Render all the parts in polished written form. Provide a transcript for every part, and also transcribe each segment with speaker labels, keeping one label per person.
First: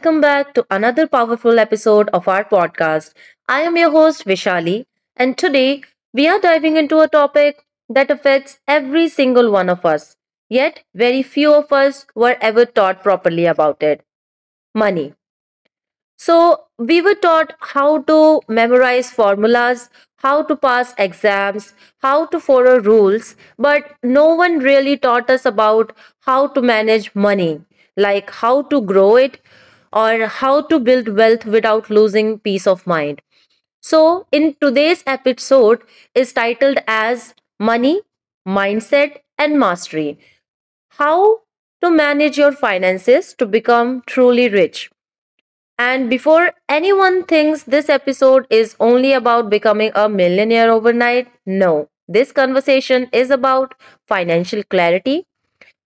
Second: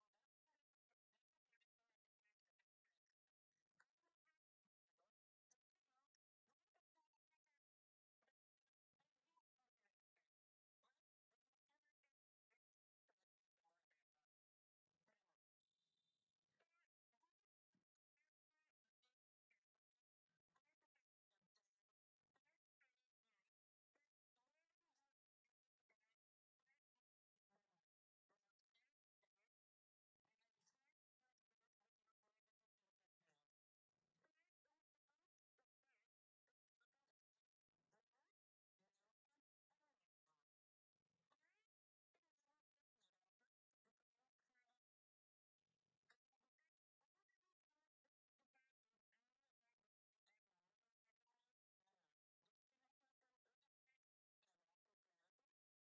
Speaker 1: welcome back to another powerful episode of our podcast. I am your host, Vishali, and today we are diving into a topic that affects every single one of us, yet, very few of us were ever taught properly about it: money. So we were taught how to memorize formulas, how to pass exams, how to follow rules, but no one really taught us about how to manage money, like how to grow it or how to build wealth without losing peace of mind. So in today's episode is titled as Money, Mindset and Mastery. How to manage your finances to become truly rich. And before anyone thinks this episode is only about becoming a millionaire overnight, no. This conversation is about financial clarity,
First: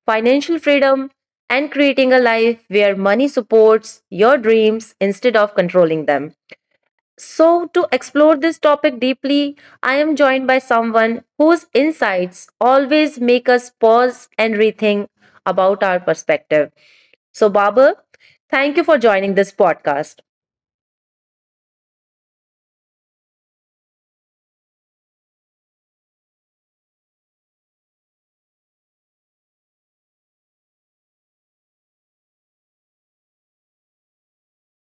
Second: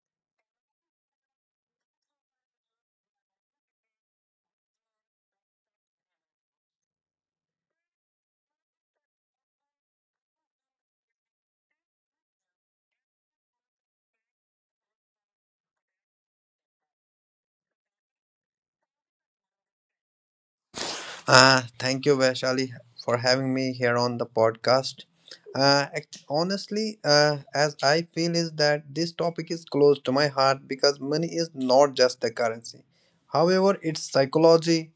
Speaker 1: financial freedom, and creating a life where money supports your dreams instead of controlling them. So, to explore this topic deeply, I am joined by someone whose insights always make us pause and rethink about our perspective. So, Baba, thank you for joining this podcast.
Speaker 2: Thank you, Vaishali, for having me here on the podcast. Honestly, as I feel is that this topic is close to my heart because money is not just a currency. However, its psychology,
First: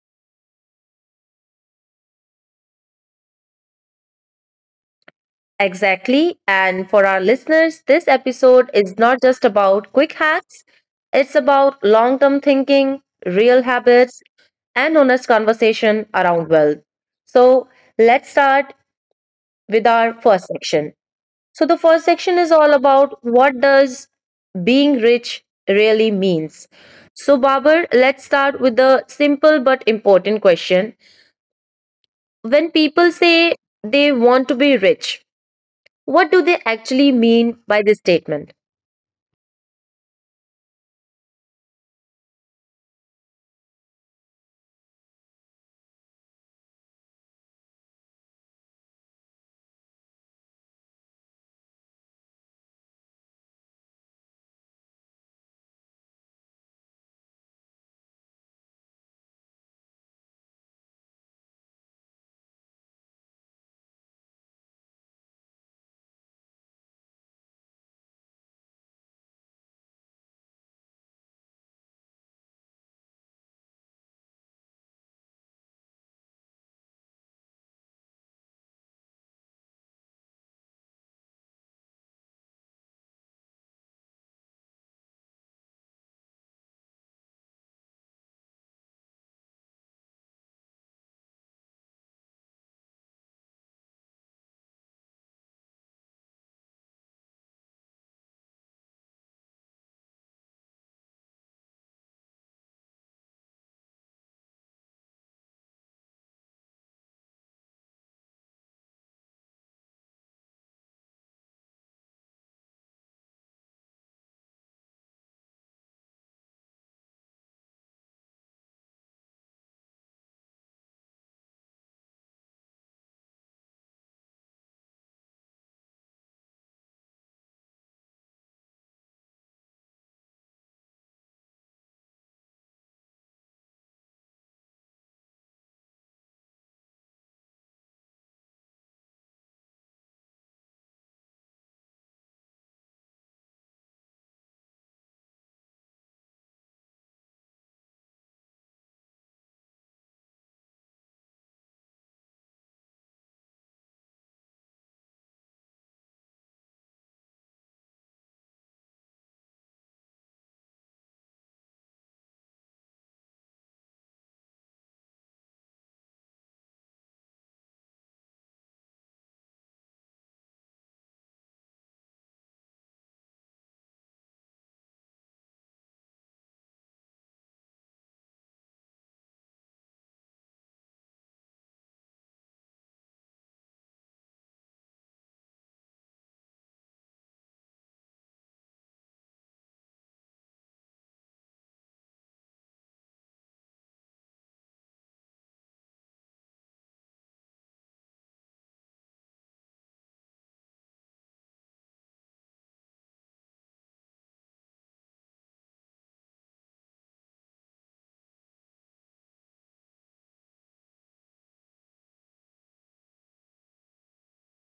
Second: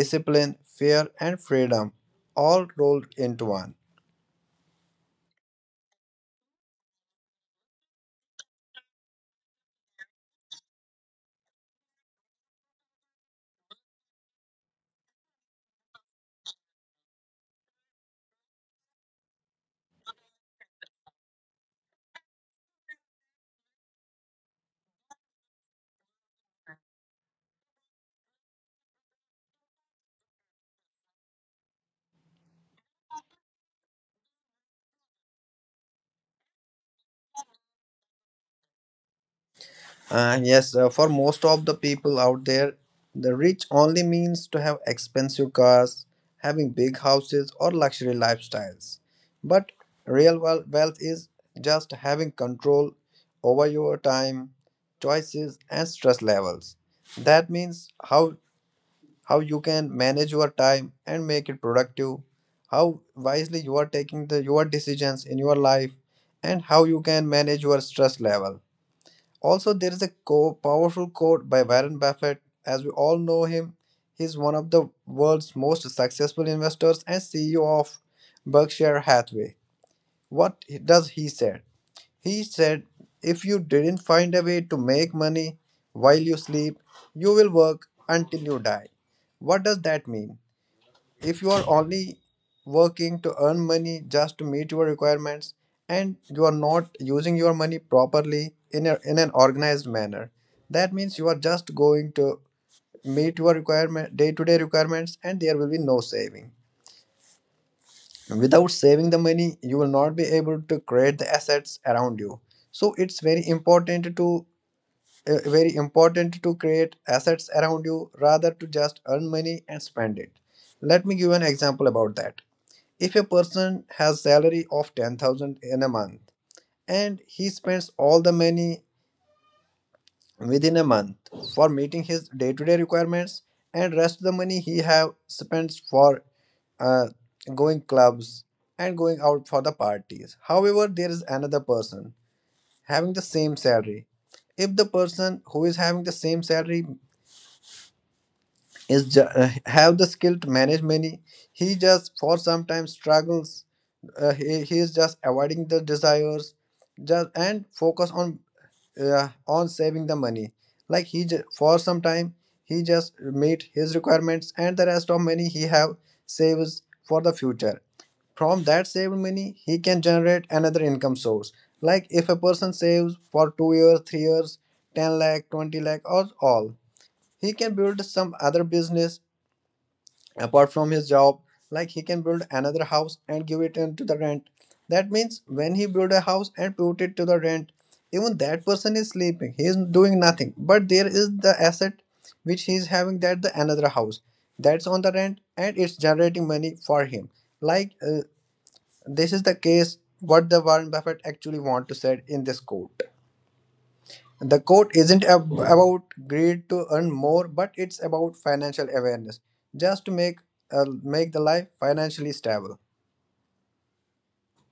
Speaker 2: discipline, fear, and freedom all rolled into one.
Speaker 1: Exactly. And for our listeners, this episode is not just about quick hacks, it's about long term thinking, real habits, and honest conversation around wealth. So let's start with our first section. So, the first section is all about what does being rich really means. So, Babar, let's start with the simple but important question. When people say they want to be rich, what do they actually mean by this statement?
Speaker 2: Yes, for most of the people out there, the rich only means to have expensive cars, having big houses, or luxury lifestyles. But real wealth is just having control over your time, choices, and stress levels. That means how you can manage your time and make it productive, how wisely you are taking the your decisions in your life, and how you can manage your stress level. Also, there is a powerful quote by Warren Buffett. As we all know him, he's one of the world's most successful investors and CEO of Berkshire Hathaway. What does he say? He said, "If you didn't find a way to make money while you sleep, you will work until you die." What does that mean? If you are only working to earn money just to meet your requirements and you are not using your money properly in, a, in an organized manner, that means you are just going to meet your requirement day-to-day requirements, and there will be no saving. Without saving the money, you will not be able to create the assets around you. So it's very important to create assets around you rather to just earn money and spend it. Let me give an example about that. If a person has salary of 10,000 in a month and he spends all the money within a month for meeting his day-to-day requirements, and rest the money he have spends for uh, going clubs and going out for the parties. However, there is another person having the same salary. If the person who is having the same salary is have the skill to manage money. He just for sometimes struggles. He is just avoiding the desires, just and focus on saving the money. Like he for some time he just meet his requirements and the rest of money he have saves for the future. From that saved money, he can generate another income source. Like if a person saves for 2 years, 3 years, 10 lakh, 20 lakh, or all, he can build some other business apart from his job. Like he can build another house and give it into the rent. That means when he build a house and put it to the rent, even that person is sleeping, he is doing nothing, but there is the asset which he is having, that the another house, that's on the rent and it's generating money for him. Like, this is the case what the Warren Buffett actually want to say in this quote. The quote isn't about greed to earn more, but it's about financial awareness, just to make the life financially stable.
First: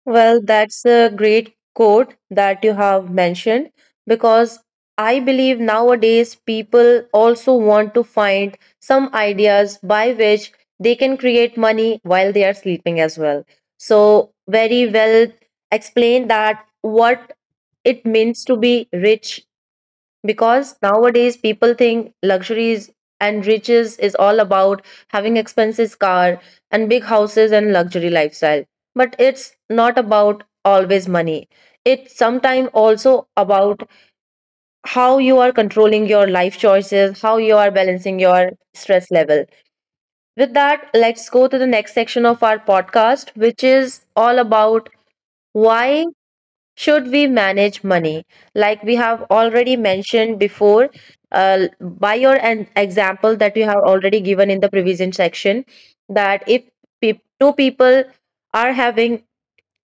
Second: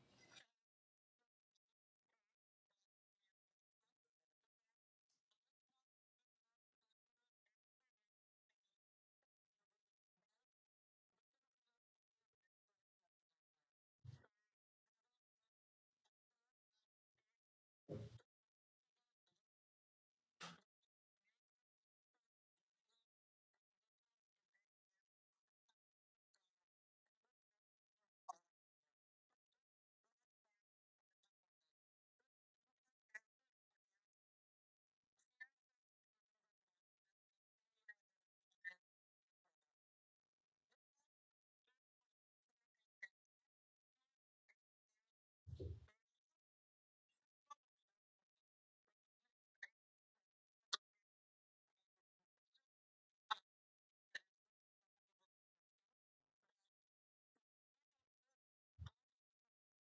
Speaker 1: Well, that's a great quote that you have mentioned, because I believe nowadays people also want to find some ideas by which they can create money while they are sleeping as well. So, very well explained that what it means to be rich, because nowadays people think luxuries and riches is all about having expensive car and big houses and luxury lifestyle, but it's not about always money. It's sometimes also about how you are controlling your life choices, how you are balancing your stress level. With that, let's go to the next section of our podcast, which is all about why should we manage money? Like we have already mentioned before, by your an example that you have already given in the prevision section, that if two people are having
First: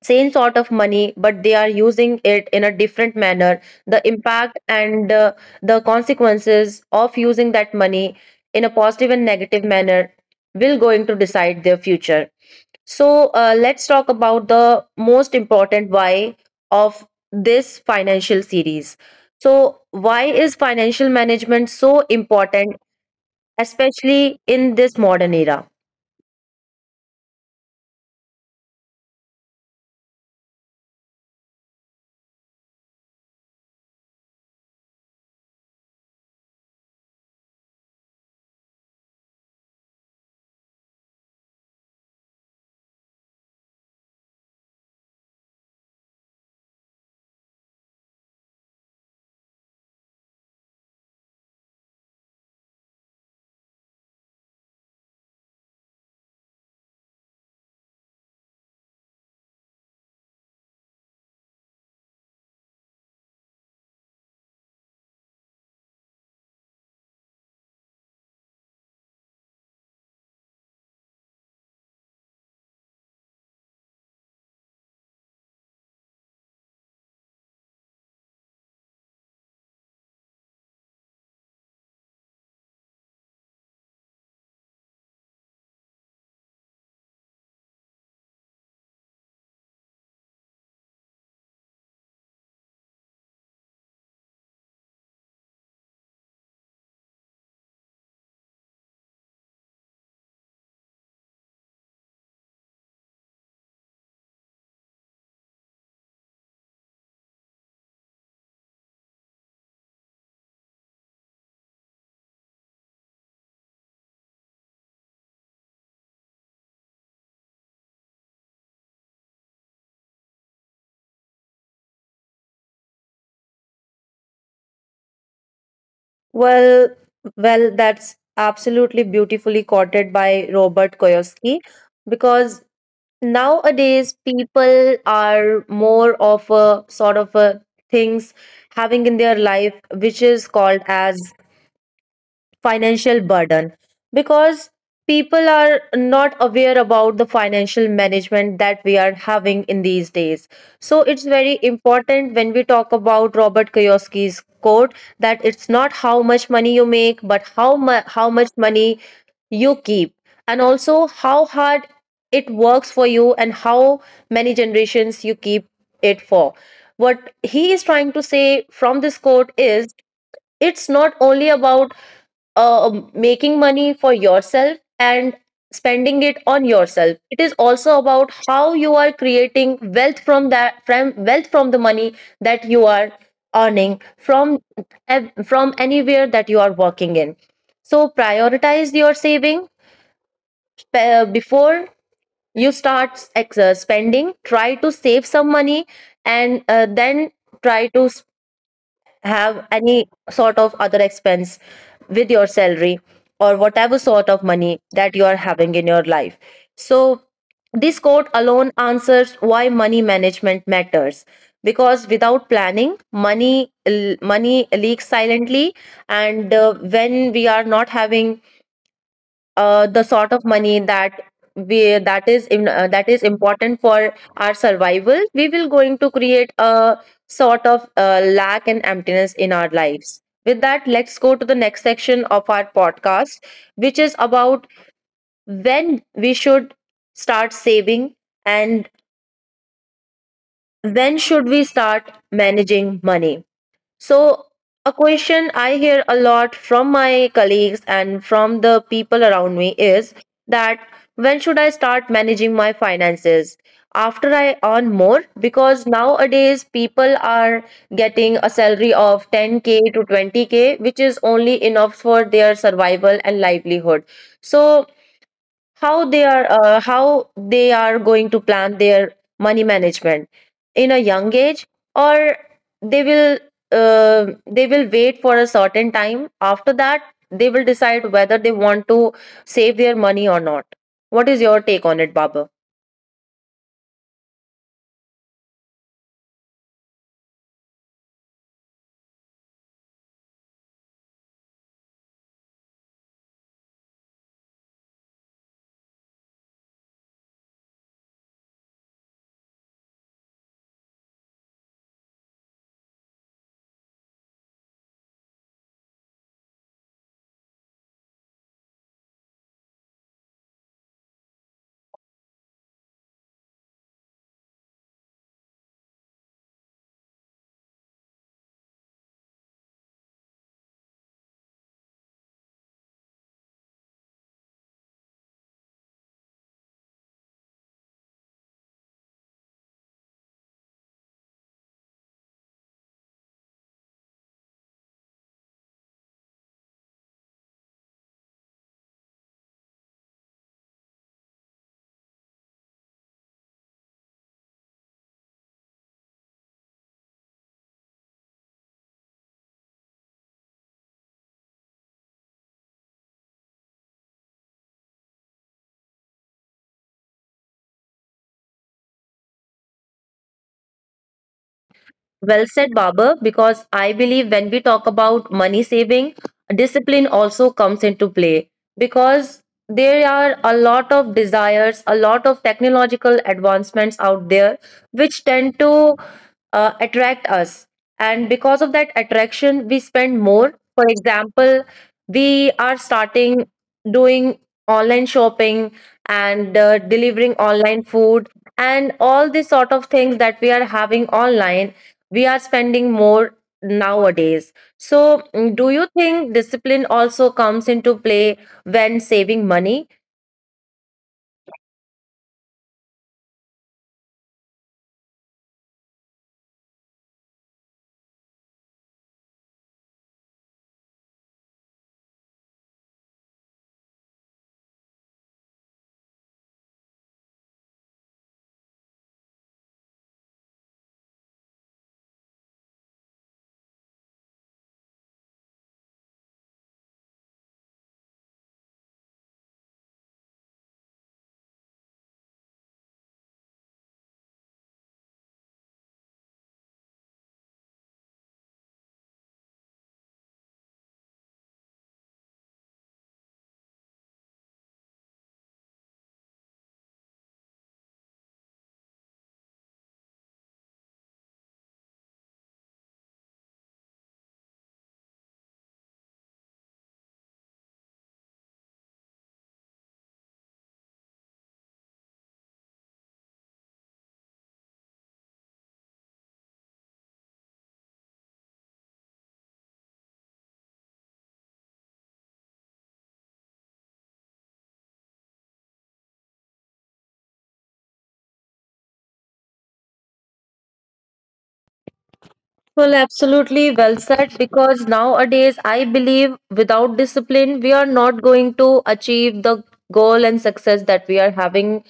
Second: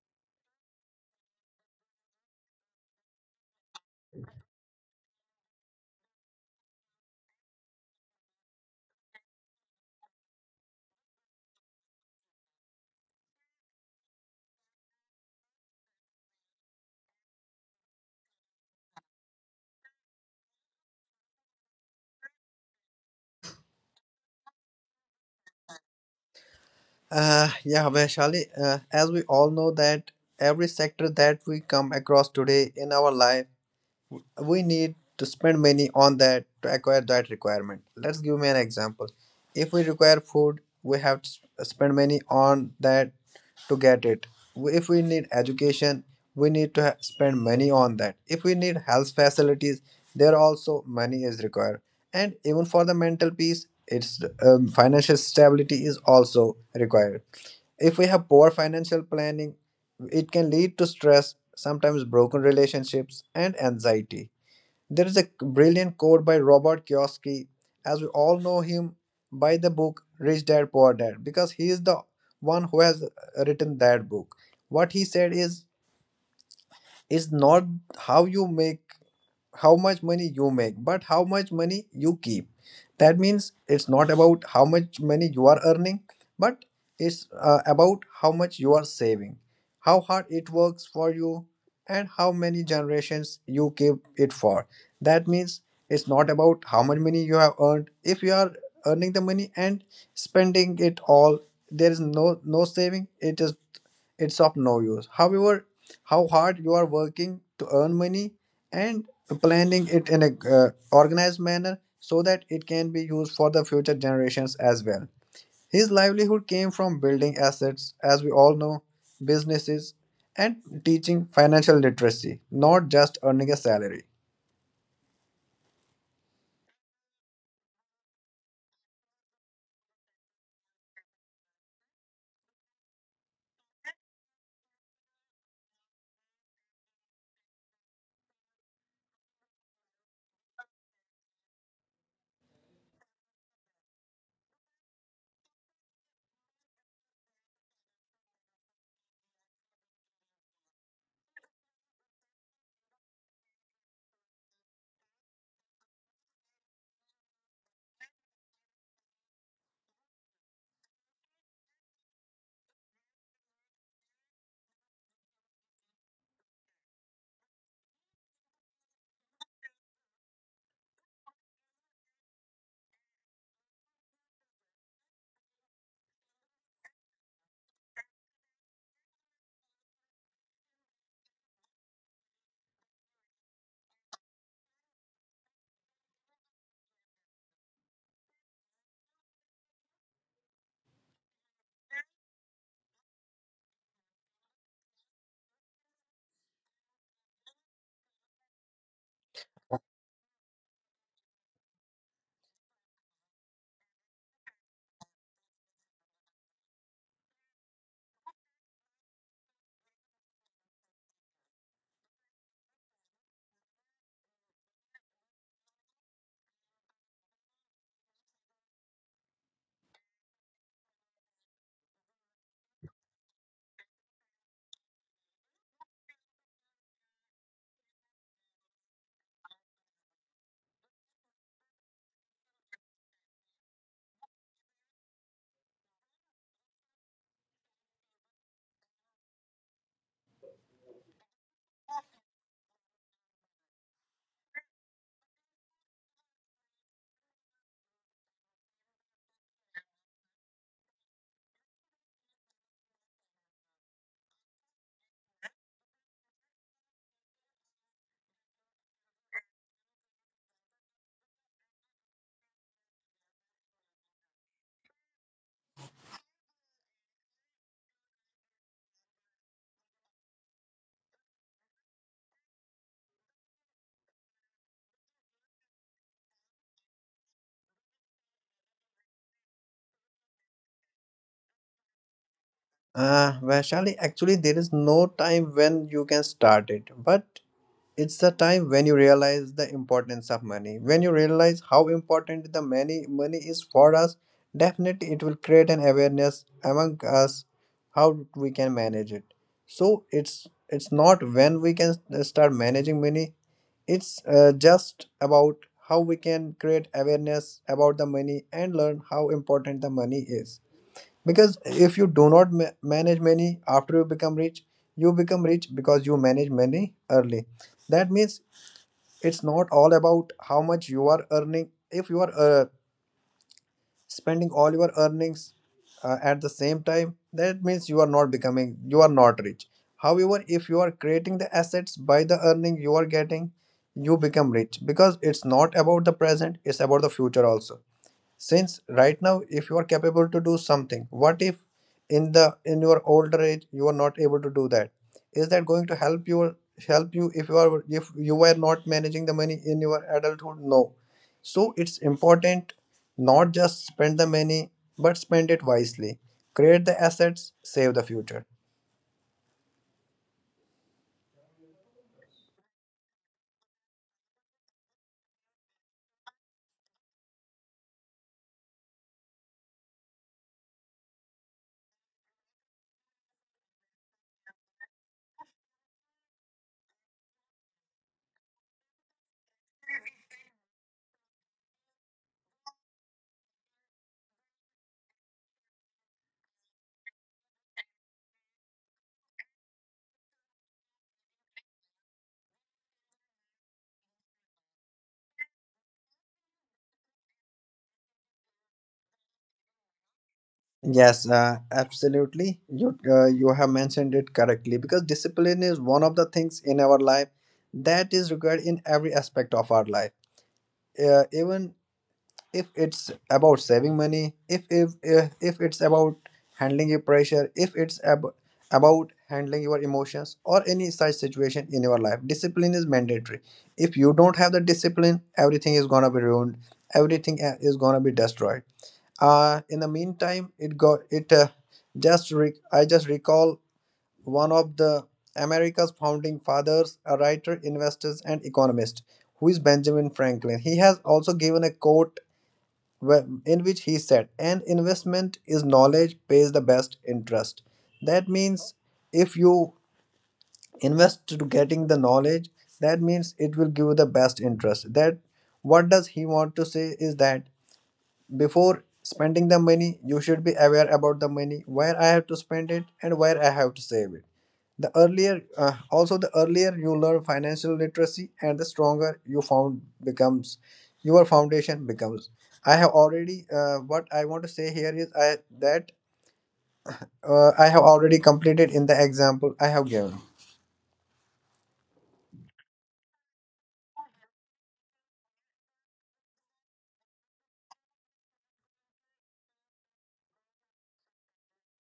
Speaker 1: same sort of money but they are using it in a different manner, the impact and the consequences of using that money in a positive and negative manner will going to decide their future. So let's talk about the most important why of this financial series. So, why is financial management so important, especially in this modern era?
Speaker 2: Yeah, Vaishali, as we all know that every sector that we come across today in our life we need to spend money on that to acquire that requirement. Let's give me an example. If we require food, we have to spend money on that to get it. If we need education, we need to spend money on that. If we need health facilities, there also money is required. And even for the mental peace, its financial stability is also required. If we have poor financial planning, it can lead to stress, sometimes broken relationships, and anxiety. There is a brilliant quote by Robert Kiyosaki, as we all know him by the book Rich Dad Poor Dad, because he is the one who has written that book. What he said is not how you make how much money you make but how much money you keep. That means it's not about how much money you are earning, but it's about how much you are saving, how hard it works for you, and how many generations you keep it for. That means it's not about how much money you have earned. If you are earning the money and spending it all, there is no saving. It is, it's of no use. However, how hard you are working to earn money and planning it in a organized manner so that it can be used for the future generations as well. His livelihood came from building assets, as we all know, businesses, and teaching financial literacy, not just earning a salary.
Speaker 1: Well, well, that's absolutely beautifully quoted by Robert Kiyosaki, because nowadays people are more of a sort of a things having in their life which is called as financial burden, because people are not aware about the financial management that we are having in these days. So it's very important when we talk about Robert Kiyosaki's quote, that it's not how much money you make but how much money you keep, and also how hard it works for you and how many generations you keep it for. What he is trying to say from this quote is, it's not only about making money for yourself and spending it on yourself. It is also about how you are creating wealth from that, from wealth from the money that you are earning from, from anywhere that you are working in. So prioritize your saving before you start spending. Try to save some money and then try to have any sort of other expense with your salary or whatever sort of money that you are having in your life. So, this quote alone answers why money management matters, because without planning, money leaks silently. And when we are not having the sort of money that we, that is in, that is important for our survival, we will going to create a sort of lack and emptiness in our lives. With that, let's go to the next section of our podcast, which is about when we should start saving and when should we start managing money. So, a question I hear a lot from my colleagues and from the people around me is that, when should I start managing my finances? After I earn more? Because nowadays people are getting a salary of 10K to 20K, which is only enough for their survival and livelihood. So, how they are, going to plan their money management in a young age, or they will, wait for a certain time, after that they will decide whether they want to save their money or not. What is your take on it, Baba?
Speaker 2: Vaishali, actually, there is no time when you can start it, but it's the time when you realize the importance of money. When you realize how important the money is for us, definitely it will create an awareness among us how we can manage it. So it's not when we can start managing money. It's just about how we can create awareness about the money and learn how important the money is. Because if you do not manage money after you become rich because you manage money early. That means it's not all about how much you are earning. If you are spending all your earnings at the same time, that means you are not becoming, you are not rich. However, if you are creating the assets by the earning you are getting, you become rich because it's not about the present, it's about the future also. Since right now if you are capable to do something, what if in your older age you are not able to do that, is that going to help you if you are, if you were not managing the money in your adulthood? No. So it's important not just spend the money but spend it wisely, create the assets, save the future.
Speaker 1: Well said, Babar, because I believe when we talk about money saving, discipline also comes into play, because there are a lot of desires, a lot of technological advancements out there which tend to attract us. And because of that attraction, we spend more. For example, we are starting doing online shopping and delivering online food, and all these sort of things that we are having online, we are spending more nowadays. So, do you think discipline also comes into play when saving money?
Speaker 2: Yes, absolutely. You have mentioned it correctly because discipline is one of the things in our life that is required in every aspect of our life. Even if it's about saving money, if it's about handling your pressure, if it's about handling your emotions or any such situation in your life, discipline is mandatory. If you don't have the discipline, everything is gonna be ruined, everything is gonna be destroyed. In the meantime, it got it. I just recall one of the America's founding fathers, a writer, investor, and economist, who is Benjamin Franklin. He has also given a quote in which he said, "An investment is knowledge pays the best interest." That means if you invest to getting the knowledge, that means it will give you the best interest. That what does he want to say is that before spending the money you should be aware about the money where I have to spend it and where I have to save it. The earlier, also the earlier you learn financial literacy, and the stronger your foundation becomes. I have already What I want to say here is that I have already completed in the example I have given.
Speaker 1: Well, absolutely well said. Because nowadays, I believe without discipline, we are not going to achieve the goal and success that we are having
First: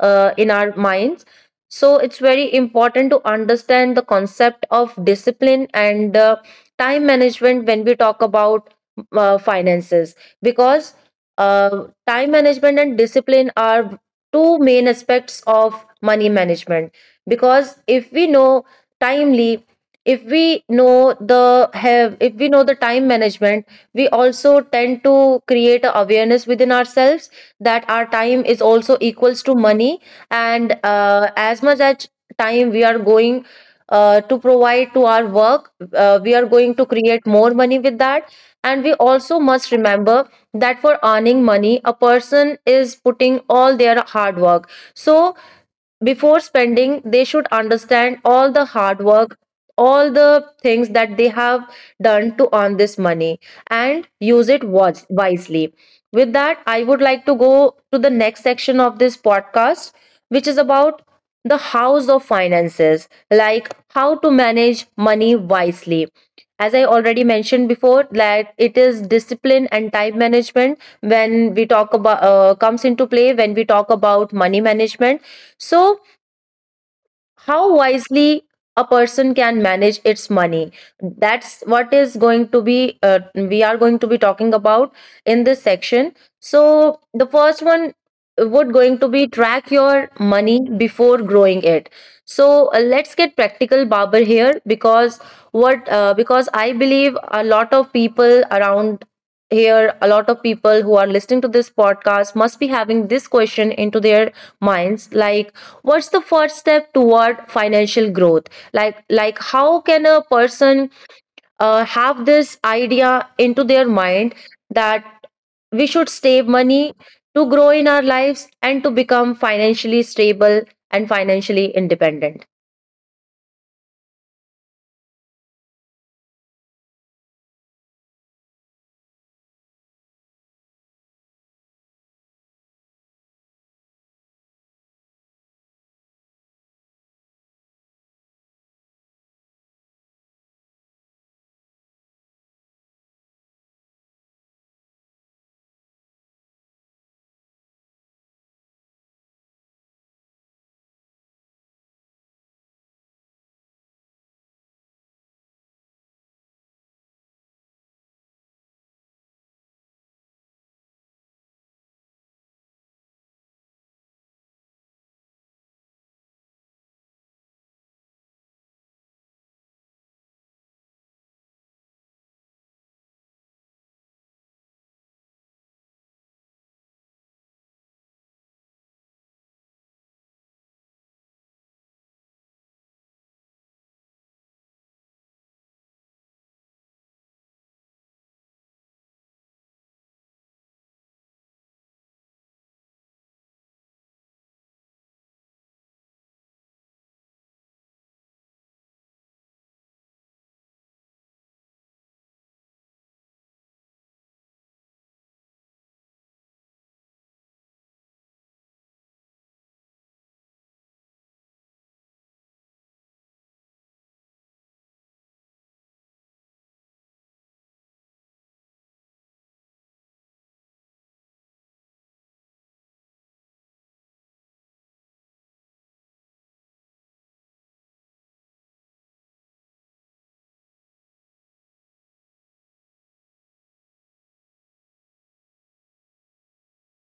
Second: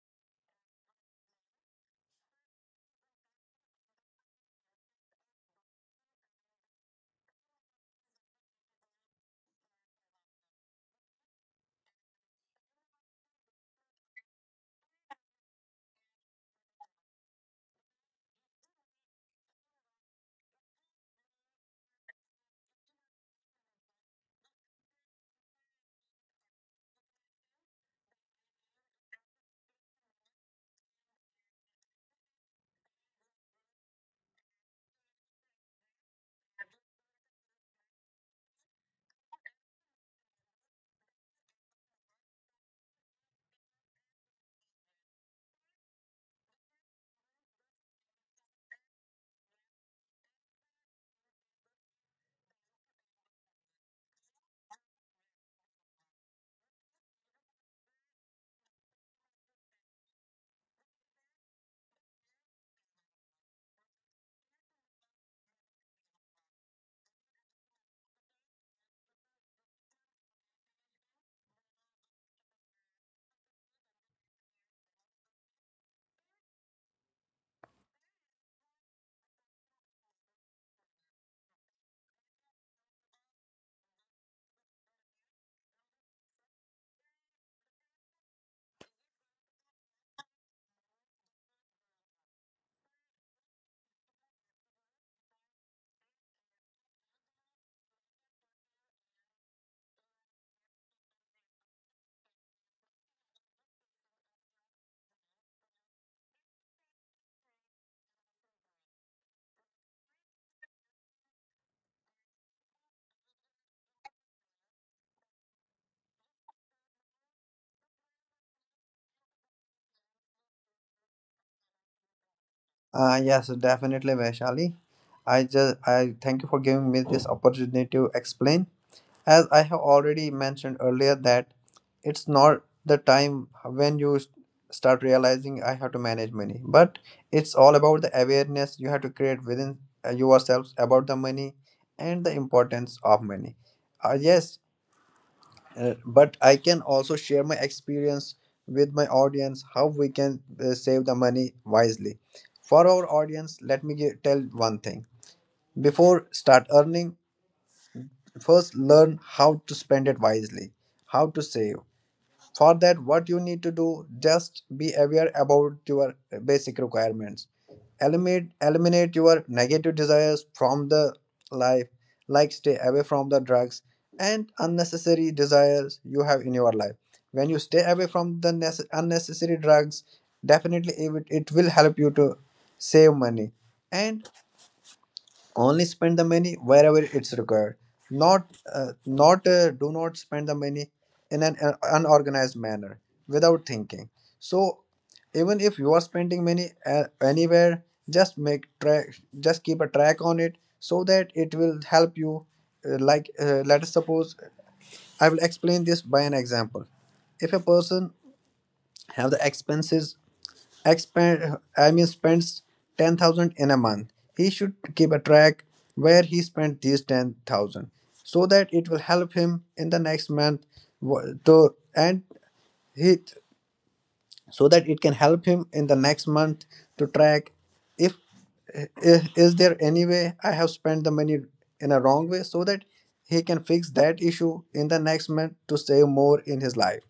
Speaker 1: in our minds. So, it's very important to understand the concept of discipline and time management when we talk about finances. Because time management and discipline are two main aspects of money management. Because if we know timely, if we know the have if we know the time management, we also tend to create a awareness within ourselves that our time is also equals to money. And as much as time we are going to provide to our work, we are going to create more money with that. And we also must remember that for earning money, a person is putting all their hard work. So before spending, they should understand all the hard work, all the things that they have done to earn this money, and use it wisely. With that, I would like to go to the next section of this podcast, which is about the house of finances, like how to manage money wisely. As I already mentioned before, that it is discipline and time management, when we talk about comes into play when we talk about money management. So how wisely a person can manage its money, that's what is going to be, we are going to be talking about in this section. So the first one would going to be track your money before growing it. So let's get practical, Babar, here, because what because I believe a lot of people around here, a lot of people who are listening to this podcast, must be having this question into their minds, like, what's the first step toward financial growth? Like how can a person have this idea into their mind, that we should save money to grow in our lives and to become financially stable and financially independent?
Speaker 2: Yes, definitely, Vaishali. I thank you for giving me this opportunity to explain. As I have already mentioned earlier, that it's not the time when you start realizing I have to manage money, but it's all about the awareness you have to create within yourselves about the money and the importance of money. Yes. But I can also share my experience with my audience how we can save the money wisely for our audience. Let me tell one thing. Before start earning, first, learn how to spend it wisely, how to save. For that, what you need to do, just be aware about your basic requirements. Eliminate your negative desires from the life, like stay away from the drugs and unnecessary desires you have in your life. When you stay away from the unnecessary drugs, definitely it will help you to save money. And only spend the money wherever it's required, not not do not spend the money in an unorganized manner without thinking. So even if you are spending money anywhere, just make track just keep a track on it so that it will help you like let us suppose I will explain this by an example. If a person have the expenses expend, I mean, spends 10,000 in a month, he should keep a track where he spent these 10,000, so that it will help him in the next month. Wh- To and he So that it can help him in the next month to track if I- is there any way I have spent the money in a wrong way, so that he can fix that issue in the next month to save more in his life.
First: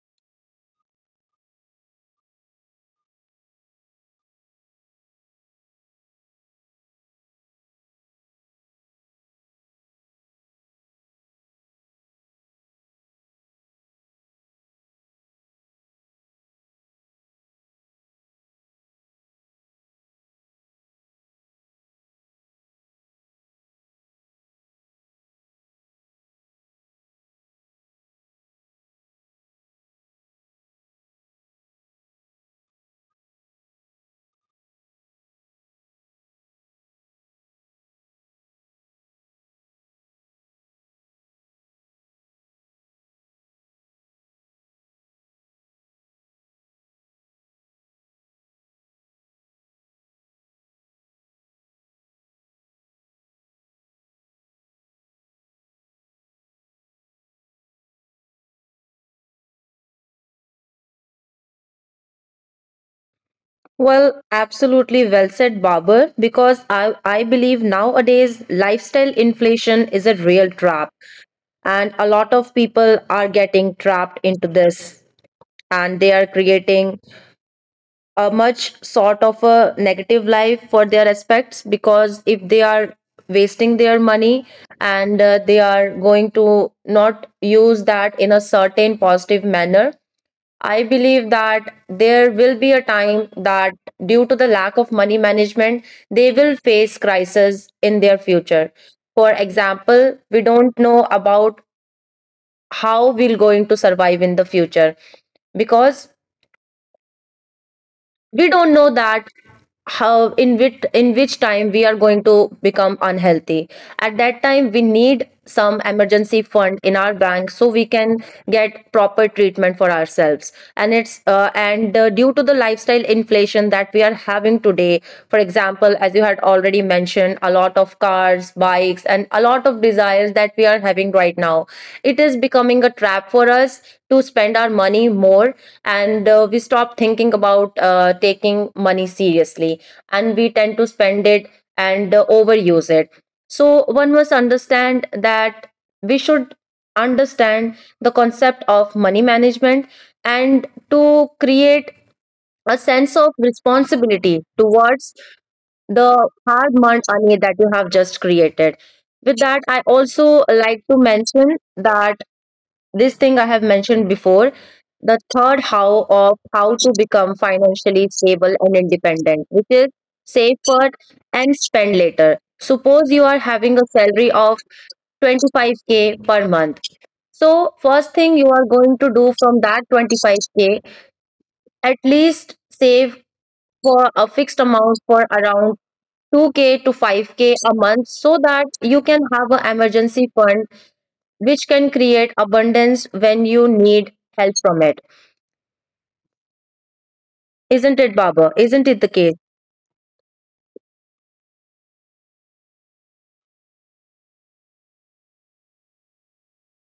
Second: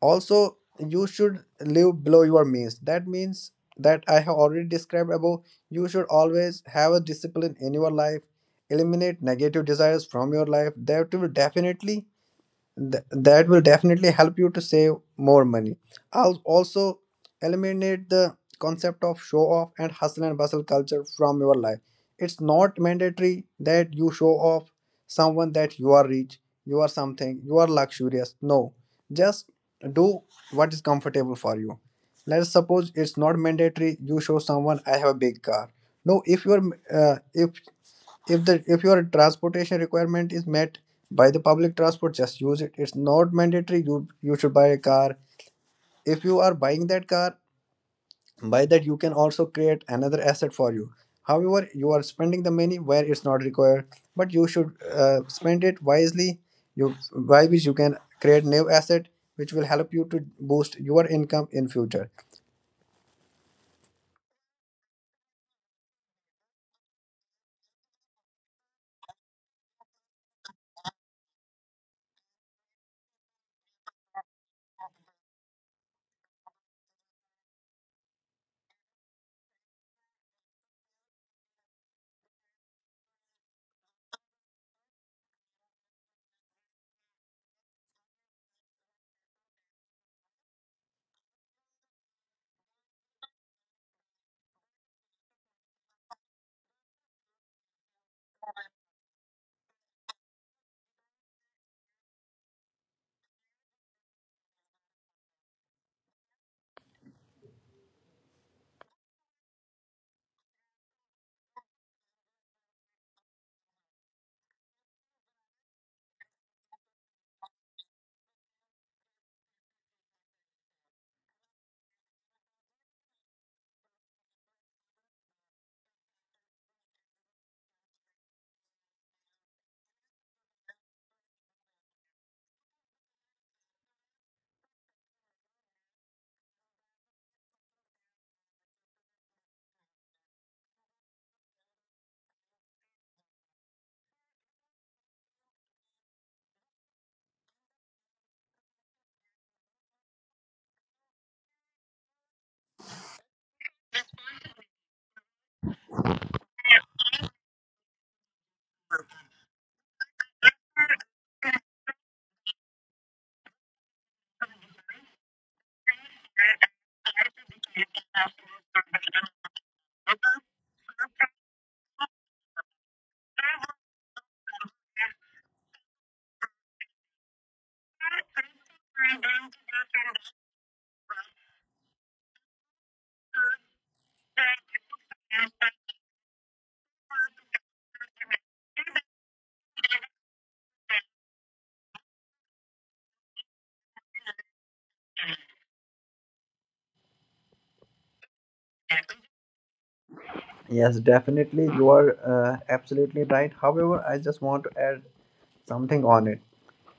Speaker 2: Also, you should live below your means. That means that I have already described above. You should always have a discipline in your life. Eliminate negative desires from your life. That will definitely help you to save more money. I'll also eliminate the concept of show off and hustle and bustle culture from your life. It's not mandatory that you show off someone that you are rich, you are something, you are luxurious. No, just do what is comfortable for you. Let's suppose it's not mandatory you show someone I have a big car. No, if you're uh, if if the if your transportation requirement is met by the public transport, just use it. It's not mandatory you should buy a car. If you are buying that car, by that you can also create another asset for you. However, you are spending the money where it's not required, but you should spend it wisely, you by which you can create new asset which will help you to boost your income in future.
Speaker 1: Well, absolutely well said, Barber, because I believe nowadays lifestyle inflation is a real trap, and a lot of people are getting trapped into this, and they are creating a much sort of a negative life for their aspects, because if they are wasting their money and they are going to not use that in a certain positive manner, I believe that there will be a time that due to the lack of money management they will face crisis in their future. For example, we don't know about how we're going to survive in the future, because we don't know that how, in which time we are going to become unhealthy. At that time we need some emergency fund in our bank so we can get proper treatment for ourselves. And due to the lifestyle inflation that we are having today, for example as you had already mentioned, a lot of cars, bikes and a lot of desires that we are having right now, it is becoming a trap for us to spend our money more. And we stop thinking about taking money seriously, and we tend to spend it and overuse it. So one must understand that we should understand the concept of money management and to create a sense of responsibility towards the hard earned money that you have just created. With that, I also like to mention that this thing I have mentioned before, the third how of how to become financially stable and independent, which is save first and spend later. Suppose you are having a salary of 25K per month. So, first thing you are going to do from that 25k, at least save for a fixed amount for around 2k to 5k a month so that you can have an emergency fund which can create abundance when you need help from it. Isn't it, Babar? Isn't it the case?
Speaker 2: Yes, definitely. You are absolutely right. However, I just want to add something on it.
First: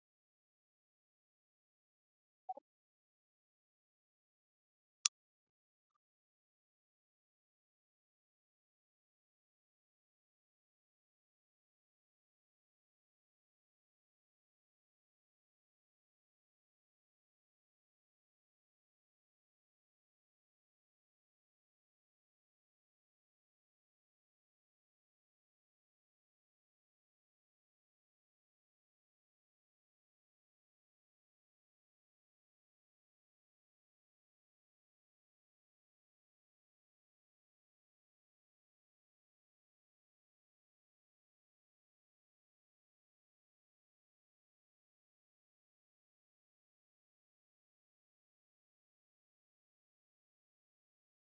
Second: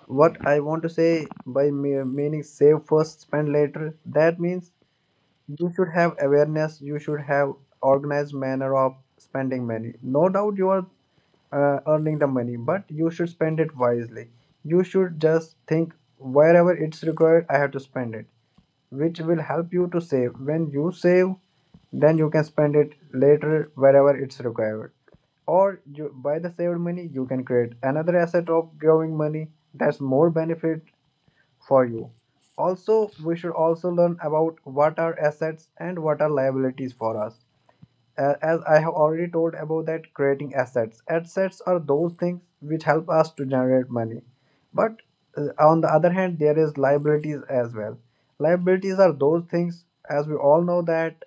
Speaker 2: What I want to say by meaning save first, spend later, that means you should have awareness, you should have organized manner of spending money. No doubt you are earning the money, but you should spend it wisely. You should just think wherever it's required, I have to spend it, which will help you to save. When you save, then you can spend it later wherever it's required. Or you, by the saved money, you can create another asset of growing money that's more benefit for you. Also, we should also learn about what are assets and what are liabilities for us. As I have already told about that creating assets. Assets are those things which help us to generate money. But on the other hand, there is liabilities as well. Liabilities are those things, as we all know, that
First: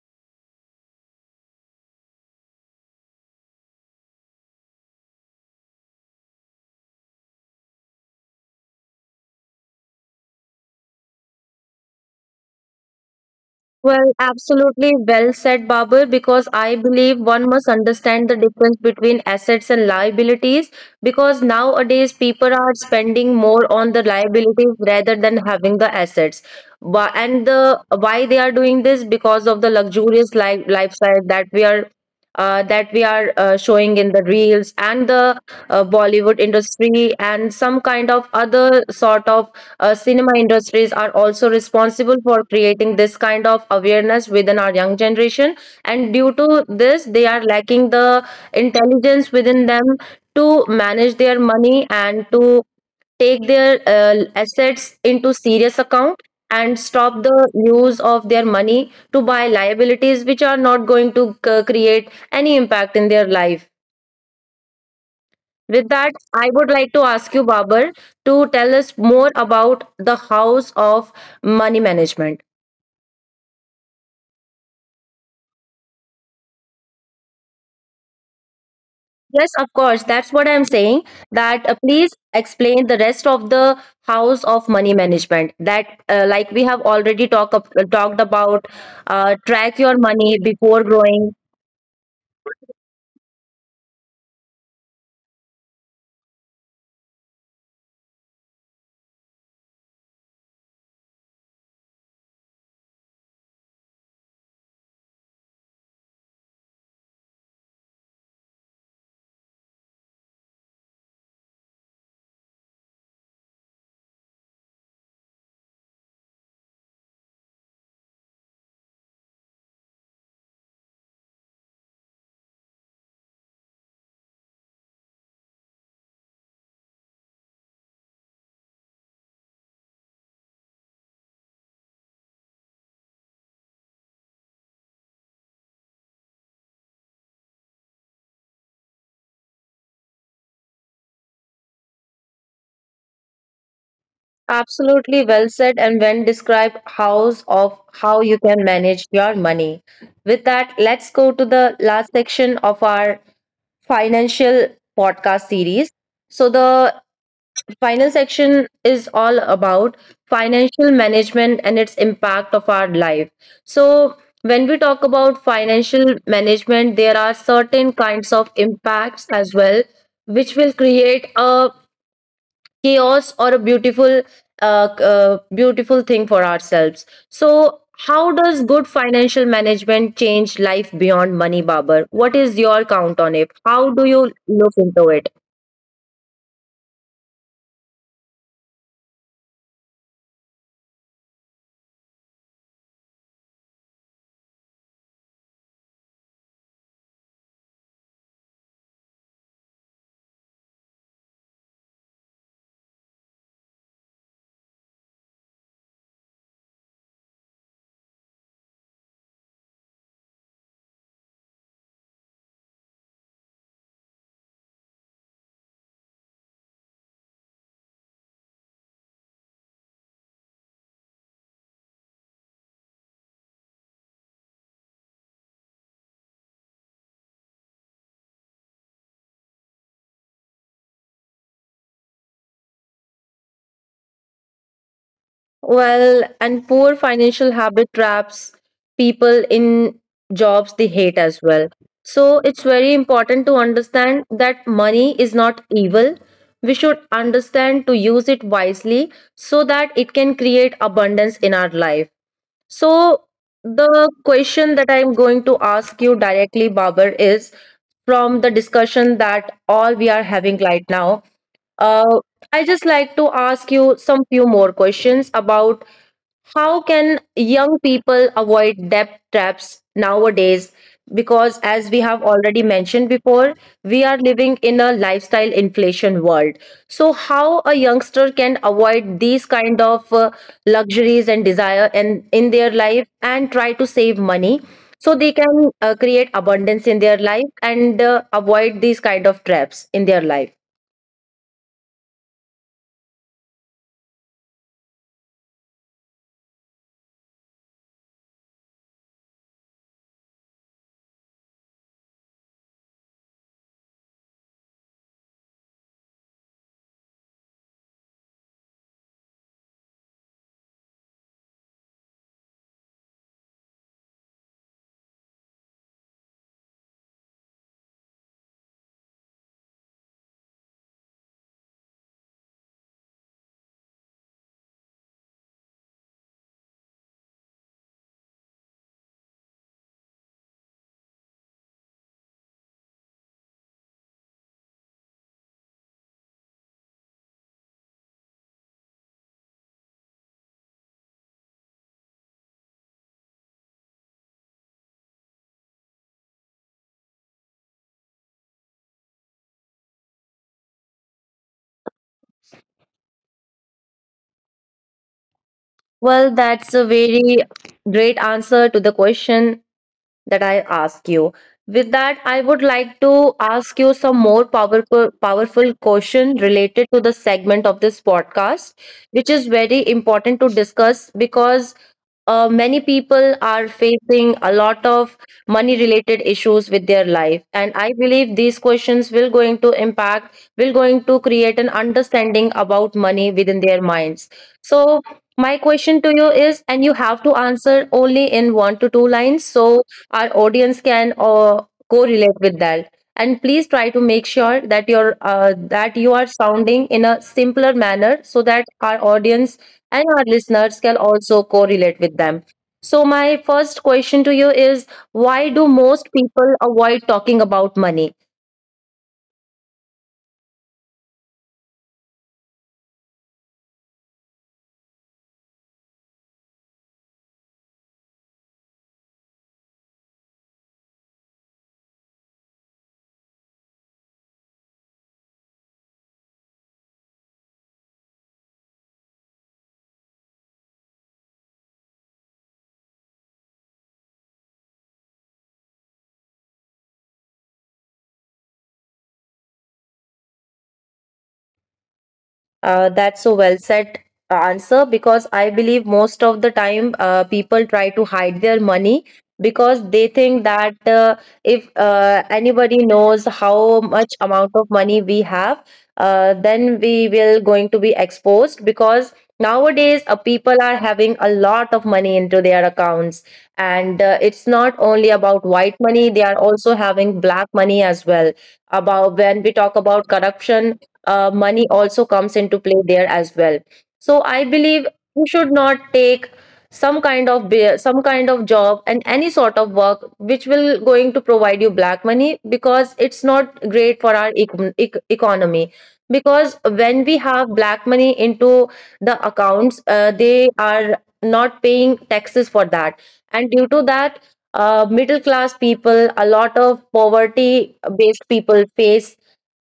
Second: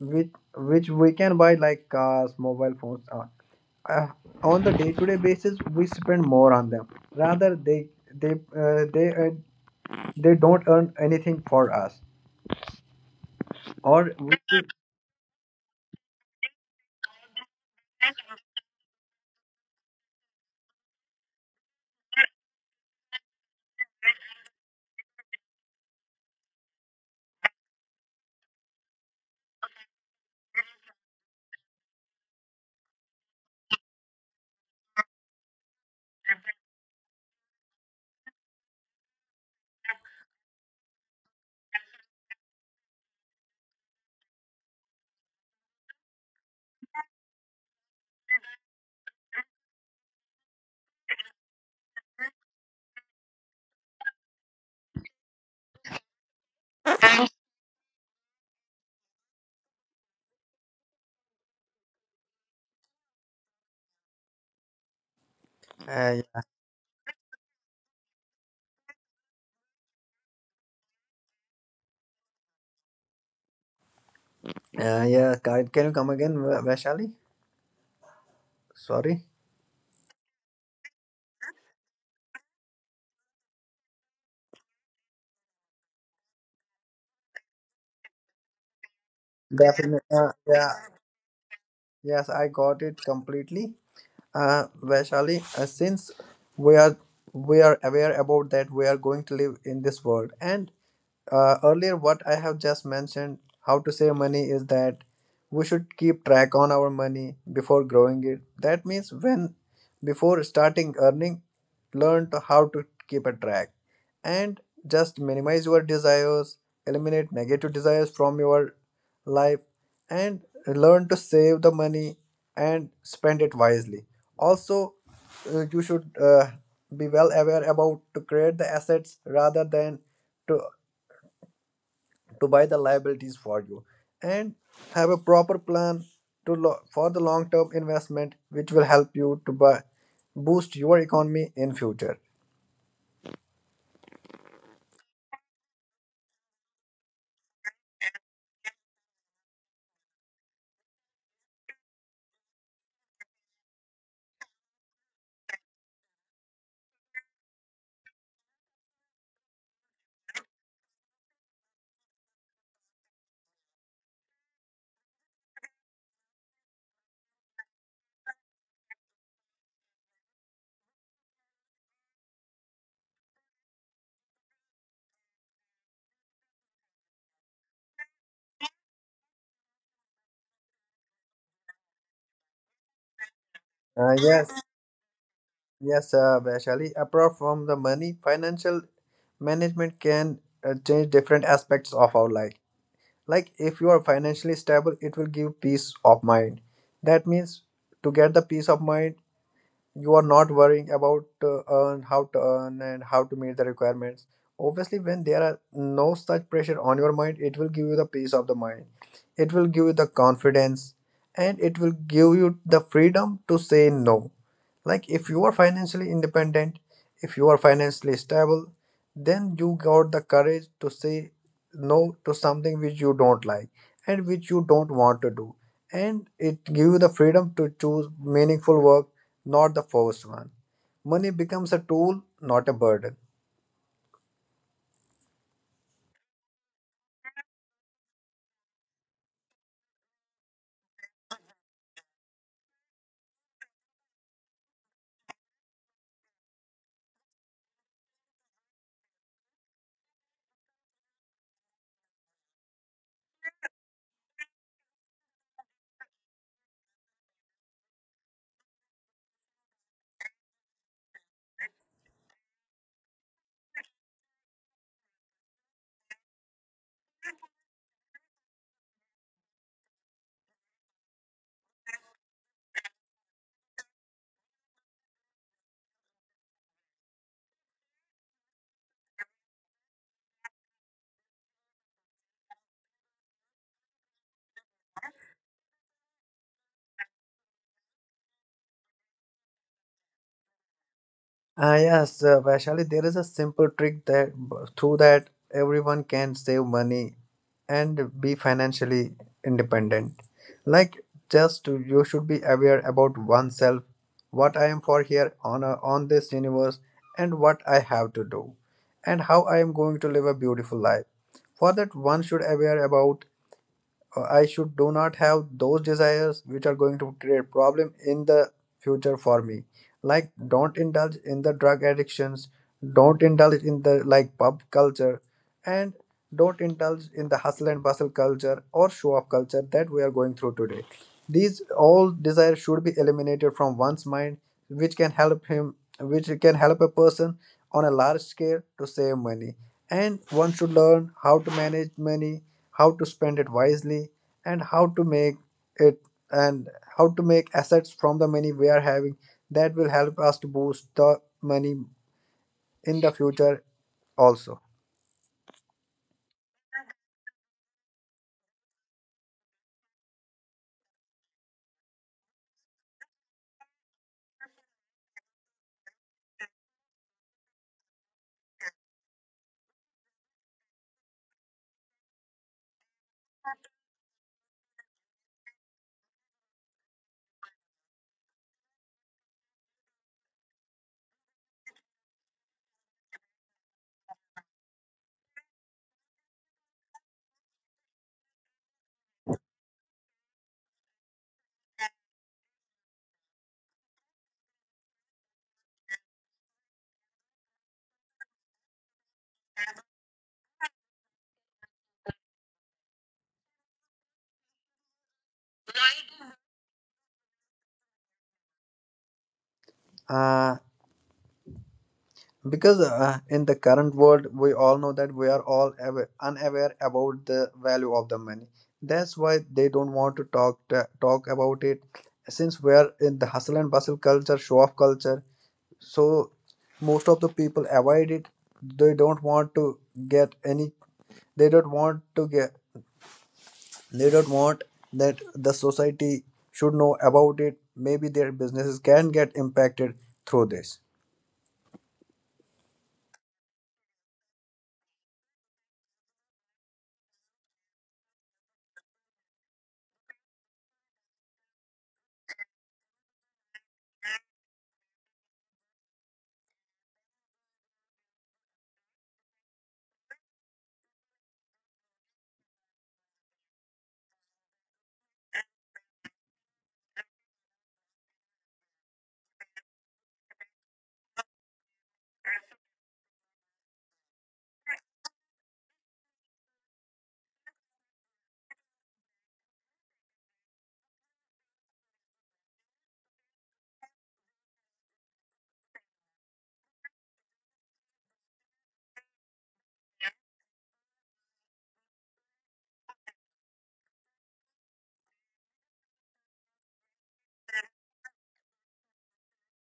Speaker 2: which which we can buy like cars, mobile phones. Uh, on the day-to-day basis, we spend more on them. Rather, they they uh, they uh, they don't earn anything for us. Or
Speaker 1: Well,
Speaker 2: we,
Speaker 1: absolutely well said, Babar, because I believe one must understand
Speaker 2: uh,
Speaker 1: the difference between assets and liabilities, because nowadays people are spending more on the liabilities rather than having the assets. Wh- And the why they are doing this, because of the luxurious life lifestyle that we are showing in the reels and the Bollywood industry, and some kind of other sort of cinema industries are also responsible for creating this kind of awareness within our young generation, and due to this they are lacking the intelligence within them to manage their money, and to take their assets into serious account, and stop the use of their money to buy liabilities which are not going to create any impact in their life. With that,
Speaker 2: yeah.
Speaker 1: I would like to ask you, Babar, to tell us more about the house of money management.
Speaker 2: Yeah. Can you come again, Vaishali? Sorry.
Speaker 1: Yes, of course, that's what I'm saying. That, please explain the rest of the house of money management. That, like we have already talked about, track your
Speaker 2: Definitely.
Speaker 1: money
Speaker 2: Yeah.
Speaker 1: before growing.
Speaker 2: Yes, I got it completely. Vaishali, since we are we are aware about that we are going to live in this world, and earlier what I have just mentioned how to save money is that we should keep track on our money before growing it. That means, when before starting earning, learn to how to keep a track, and just minimize your desires, eliminate negative desires from your life, and learn to save the money and spend it wisely. Also, you should be well aware about to create the assets rather than to to buy the liabilities for you, and have a proper plan to for the long term investment which will help you to buy boost your economy in future.
Speaker 1: Absolutely well said. And when describe hows of how you can manage your money. With that, let's go to the last section of our financial podcast series. So the final section is all about financial management and its impact of our life. So when we talk about financial management, there are certain kinds of impacts as well, which will create a chaos or a beautiful thing for ourselves. So how does good financial management change life beyond money, Babar? What is your count on it? How do
Speaker 2: uh,
Speaker 1: you
Speaker 2: yes
Speaker 1: look into it?
Speaker 2: yes, Vaishali, apart from the money, financial management can change different aspects of our life. Like, if you are financially stable, it will give peace of mind. That means to get the peace of mind, you are not worrying about to earn, how to earn and how to meet the requirements. Obviously, when there are no such pressure on your mind, it will give you the peace of the mind. It will give you the confidence, and it will give you the freedom to say no. Like, if you are financially independent, if you are financially stable, then you got the courage to say no to something which you don't like and which you don't want to do. And it give you the freedom to choose meaningful work, not the forced one. Money becomes a tool, not a burden.
Speaker 1: Well, and poor financial habit traps people in jobs they hate as well. So it's very important to understand that money is not evil. We should understand to use it wisely so that it can create abundance in our life. So, the question that I'm going to ask you directly, Babar, is from the discussion that all we are having right now. Uh, I just like to ask you some few more questions about how can young people avoid debt traps nowadays? Because, as we have already mentioned before, we are living in a lifestyle inflation world. So, how a youngster can avoid these kind of luxuries and desire and in their life, and try to save money so they can create abundance in their life, and avoid these kind of traps in their life?
Speaker 2: Ah, yes, Vaishali, there is a simple trick that through that everyone can save money and be financially independent. Like, just you should be aware about oneself, what I am for here on a, on this universe, and what I have to do, and how I am going to live a beautiful life. For that, one should aware about I should do not have those desires which are going to create problem in the future for me. Like, don't indulge in the drug addictions, don't indulge in the like pub culture, and don't indulge in the hustle and bustle culture or show off culture that we are going through today. These all desires should be eliminated from one's mind, which can help him, which can help a person on a large scale to save money. And one should learn how to manage money, how to spend it wisely, and how to make it, and how to make assets from the money we are having, that will help us to boost the money in the future also.
Speaker 1: Well, that's a very great answer to the question that I ask you. With that, I would like to ask you some more powerful, powerful question related to the segment of this podcast, which is very important to discuss because many people are facing a lot of money related issues with their life, and I believe these questions will going to impact, will going to create an understanding about money within their minds. So my question to you is, and you have to answer only in one to two lines, so our audience can correlate with that, and please try to make sure that your that you are sounding in a simpler manner so that our audience and our listeners can also correlate with them. So, my first question to you is, why do most people avoid talking about money?
Speaker 2: Uh, because in the current world, we all know that we are all aware, unaware about the value of the money. That's why they don't want to, talk about it. Since we are in the hustle and bustle culture, show off culture, so most of the people avoid it. They don't want to get any, they don't want to get, they don't want that the society should know about it. Maybe their businesses can get impacted through this.
Speaker 1: That's a well set answer, because I believe most of the time people try to hide their money because they think that if anybody knows how much amount of money we have, then we will going to be exposed, because nowadays people are having a lot of money into their accounts, and it's not only about white money, they are also having black money as well. About when we talk about corruption, money also comes into play there as well. So I believe you should not take some kind of job and any sort of work which will going to provide you black money, because it's not great for our economy. Because when we have black money into the accounts, they are not paying taxes for that, and due to that, middle class people, a lot of poverty based people face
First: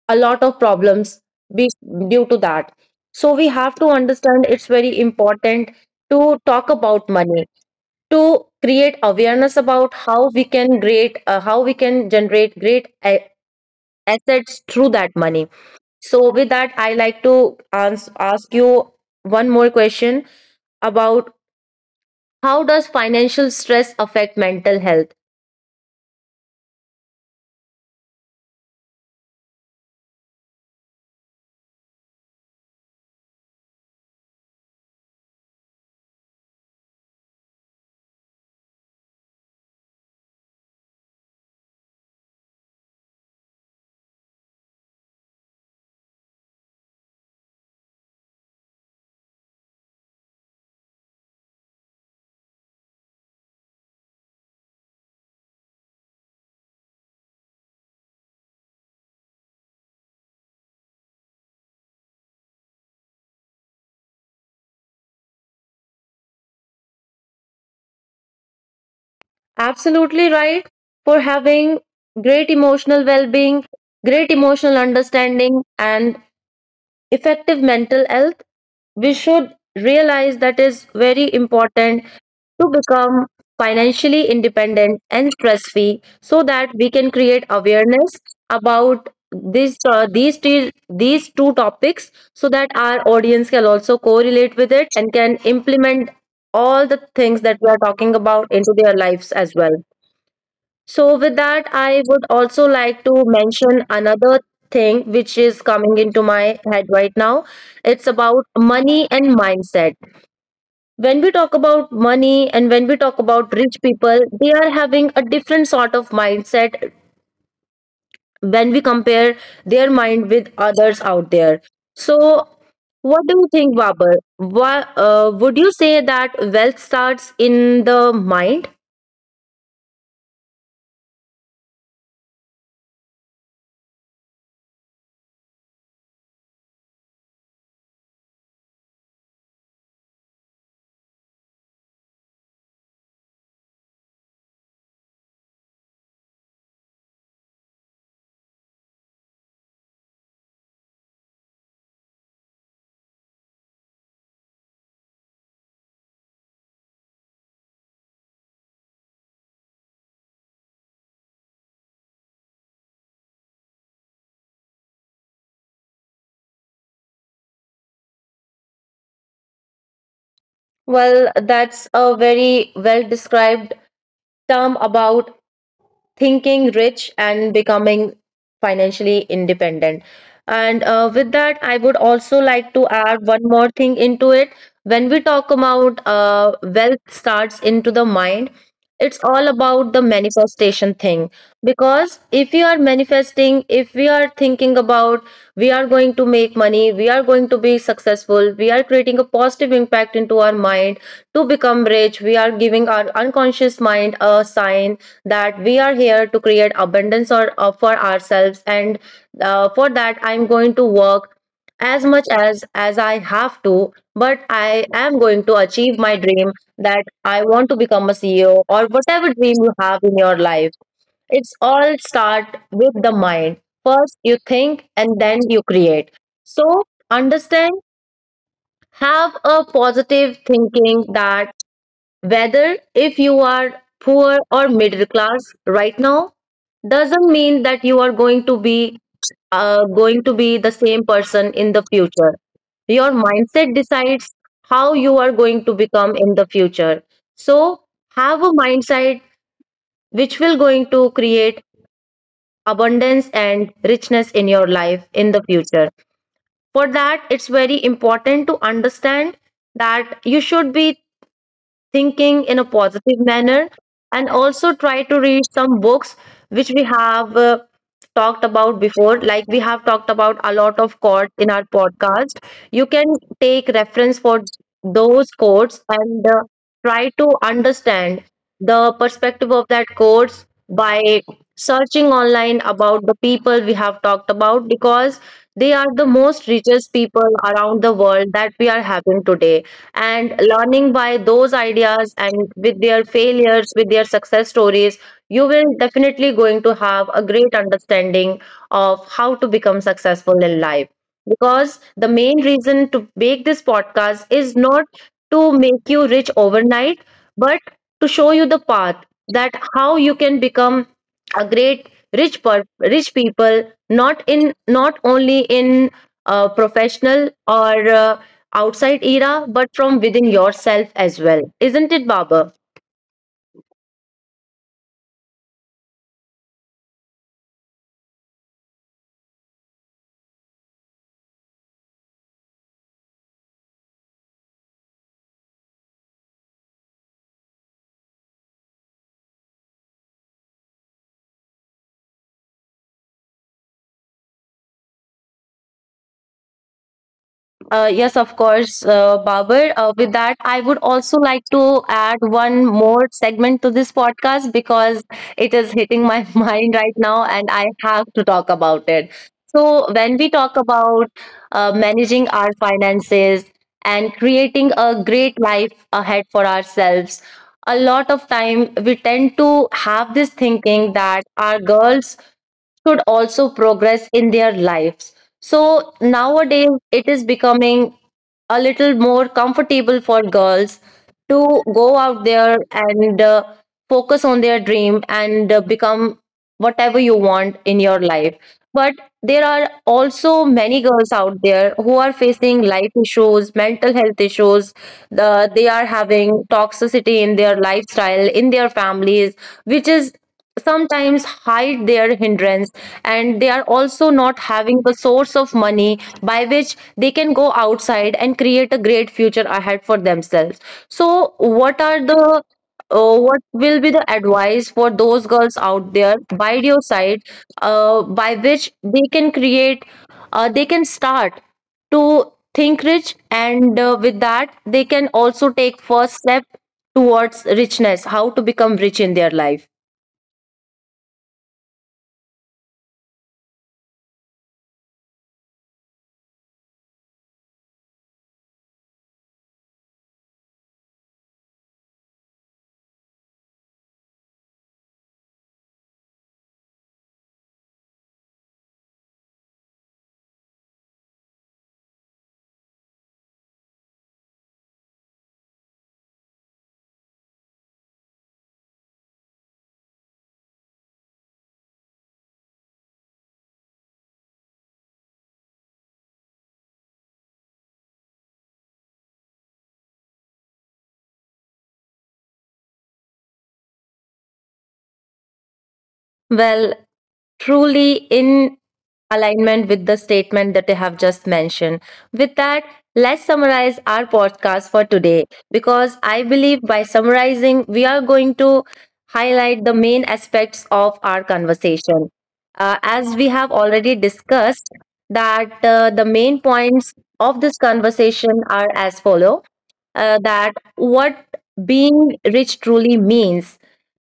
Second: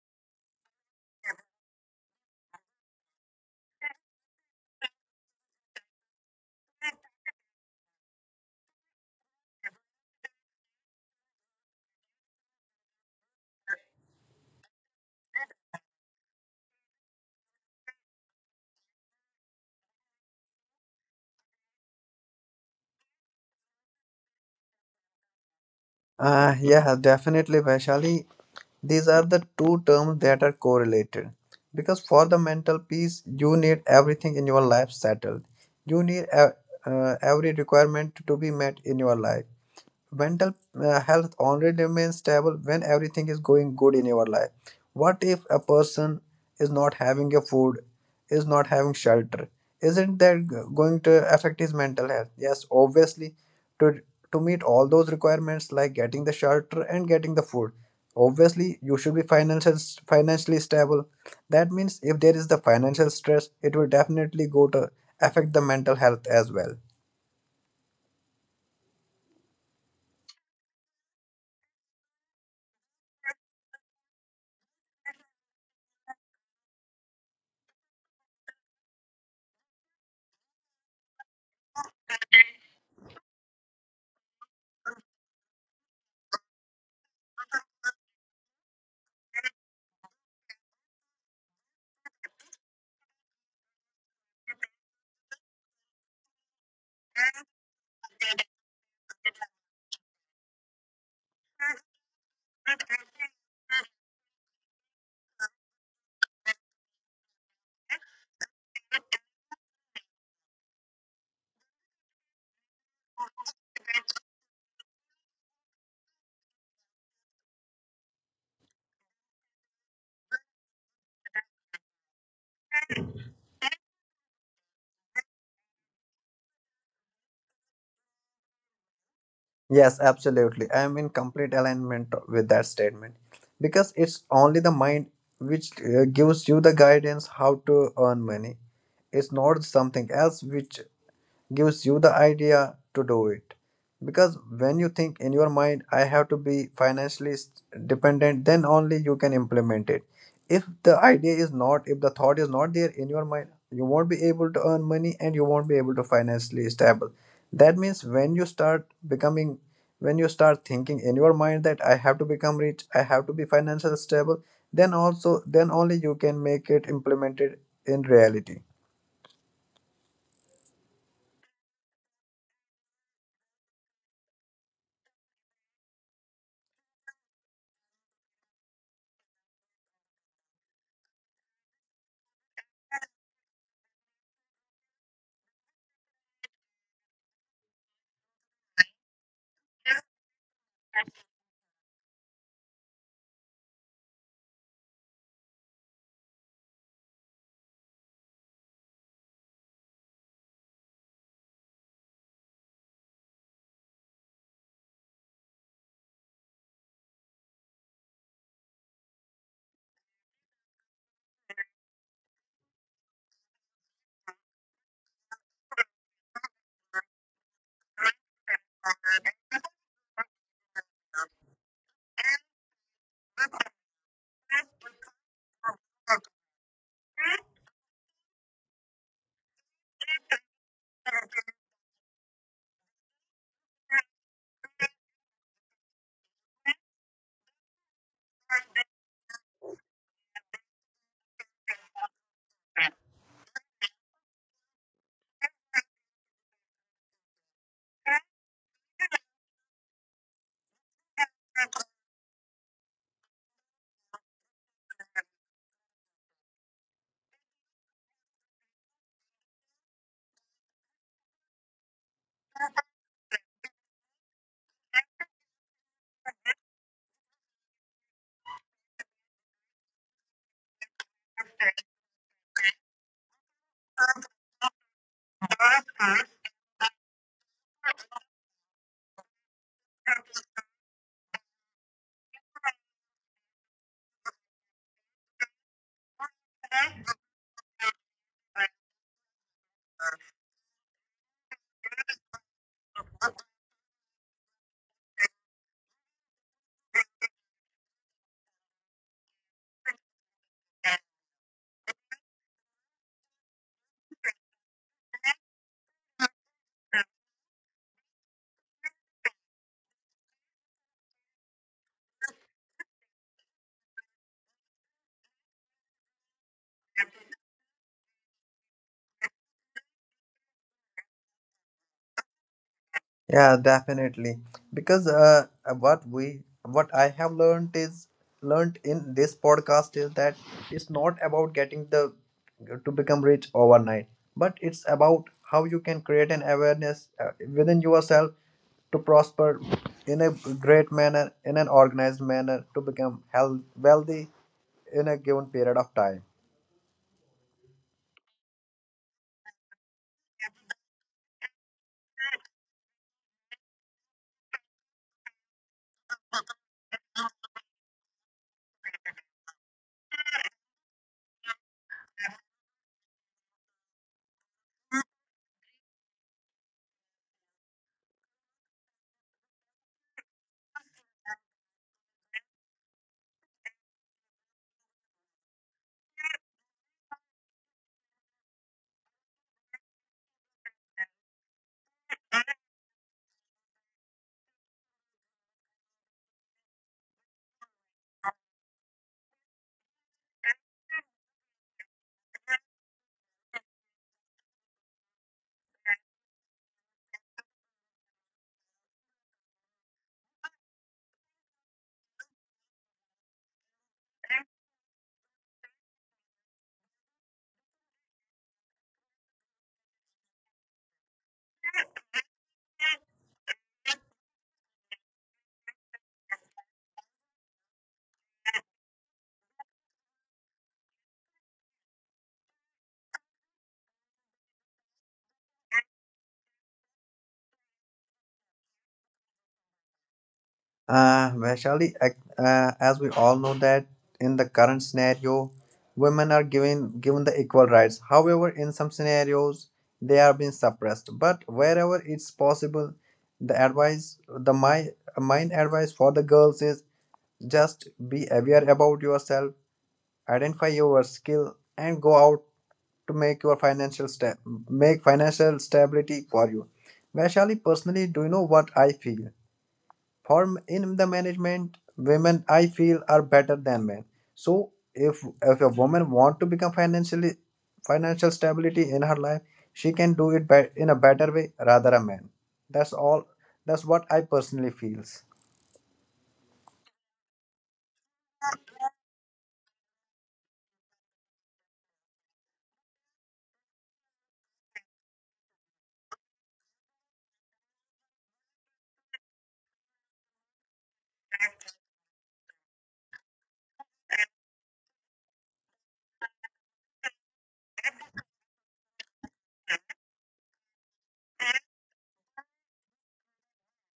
Speaker 1: a lot of problems be due to that. So we have to understand, it's very important to talk about money, to create awareness about how we can create how we can generate great assets through that money. So with that, I like to ask you one more question about, how does financial stress affect mental health?
Speaker 2: Yeah, definitely, Vaishali. These are the two terms that are correlated, because for the mental peace you need everything in your life settled. You need every requirement to be met in your life. Mental health only remains stable when everything is going good in your life. What if a person is not having a food, is not having shelter? Isn't that going to affect his mental health? Yes, obviously. to to meet all those requirements like getting the shelter and getting the food, obviously you should be financially stable. That means if there is the financial stress, it will definitely go to affect the mental health as well.
Speaker 1: Absolutely right. For having great emotional well-being, great emotional understanding and effective mental health, we should realize that is very important to become financially independent and stress free, so that we can create awareness about this these these two topics, so that our audience can also correlate with it and can implement all the things that we are talking about into their lives as well. So, with that, I would also like to mention another thing which is coming into my head right now. It's about money and mindset. When we talk about money and when we talk about rich people, they are having a different sort of mindset when we compare their mind with others out there. So, what do you think, Babar? Why, would you say that wealth starts in the mind?
Speaker 2: Yes, absolutely. I am in complete alignment with that statement, because it's only the mind which gives you the guidance how to earn money. It's not something else which gives you the idea to do it. Because when you think in your mind I have to be financially dependent, then only you can implement it. If the idea is not, if the thought is not there in your mind, you won't be able to earn money and you won't be able to financially stable. That means when you start becoming, when you start thinking in your mind that I have to become rich, I have to be financially stable, then also, then only you can make it implemented in reality.
Speaker 1: Well, that's a very well described term about thinking rich and becoming financially independent. And with that, I would also like to add one more thing into it. When we talk about wealth starts into the mind, it's all about the manifestation thing. Because if we are manifesting, if we are thinking about we are going to make money, we are going to be successful, we are creating a positive impact into our mind to become rich, we are giving our unconscious mind a sign that we are here to create abundance or, for ourselves, and for that I'm going to work as much as I have to, but I am going to achieve my dream, that I want to become a CEO or whatever dream you have in your life. It's all start with the mind. First you think and then you create. So understand, have a positive thinking that whether if you are poor or middle class right now, doesn't mean that you are going to be the same person in the future. Your mindset decides how you are going to become in the future. So have a mindset which will going to create abundance and richness in your life in the future. For that, it's very important to understand that you should be thinking in a positive manner, and also try to read some books which we have talked about before. Like we have talked about a lot of quotes in our podcast. You can take reference for those quotes, and try to understand the perspective of that quotes by searching online about the people we have talked about, because they are the most richest people around the world that we are having today. And learning by those ideas, and with their failures, with their success stories, you will definitely going to have a great understanding of how to become successful in life. Because the main reason to make this podcast is not to make you rich overnight, but to show you the path, that how you can become a great rich people, not in, not only in professional or outside era, but from within yourself as well. Isn't it, Babar?
Speaker 2: Yeah, definitely. Because what we what I have learned is learned in this podcast is that it's not about getting the to become rich overnight, but it's about how you can create an awareness within yourself to prosper in a great manner, in an organized manner, to become health, wealthy in a given period of time.
Speaker 1: Yes, of course, Babar. With that, I would also like to add one more segment to this podcast, because it is hitting my mind right now and I have to talk about it. So, when we talk about managing our finances and creating a great life ahead for ourselves, a lot of time we tend to have this thinking that our girls should also progress in their lives. So nowadays, it is becoming a little more comfortable for girls to go out there and focus on their dream, and become whatever you want in your life. But there are also many girls out there who are facing life issues, mental health issues. They are having toxicity in their lifestyle, in their families, which is sometimes hide their hindrance, and they are also not having the source of money by which they can go outside and create a great future ahead for themselves. So what are the what will be the advice for those girls out there by your side, by which they can create they can start to think rich, and with that they can also take first step towards richness, how to become rich in their life?
Speaker 2: Vaishali, as we all know that in the current scenario, women are given the equal rights. However, in some scenarios, they are being suppressed. But wherever it's possible, the advice, the my mine advice for the girls is just be aware about yourself, identify your skill, and go out to make your financial step, make financial stability for you. Vaishali, personally, do you know what I feel? For in the management, women I feel are better than men. So if if a woman want to become financial stability in her life, she can do it by in a better way rather a man. That's all. That's what I personally feels.
Speaker 1: Well, truly in alignment with the statement that I have just mentioned. With that, let's summarize our podcast for today, because I believe by summarizing, we are going to highlight the main aspects of our conversation. As we have already discussed, that the main points of this conversation are as follow, that what being rich truly means.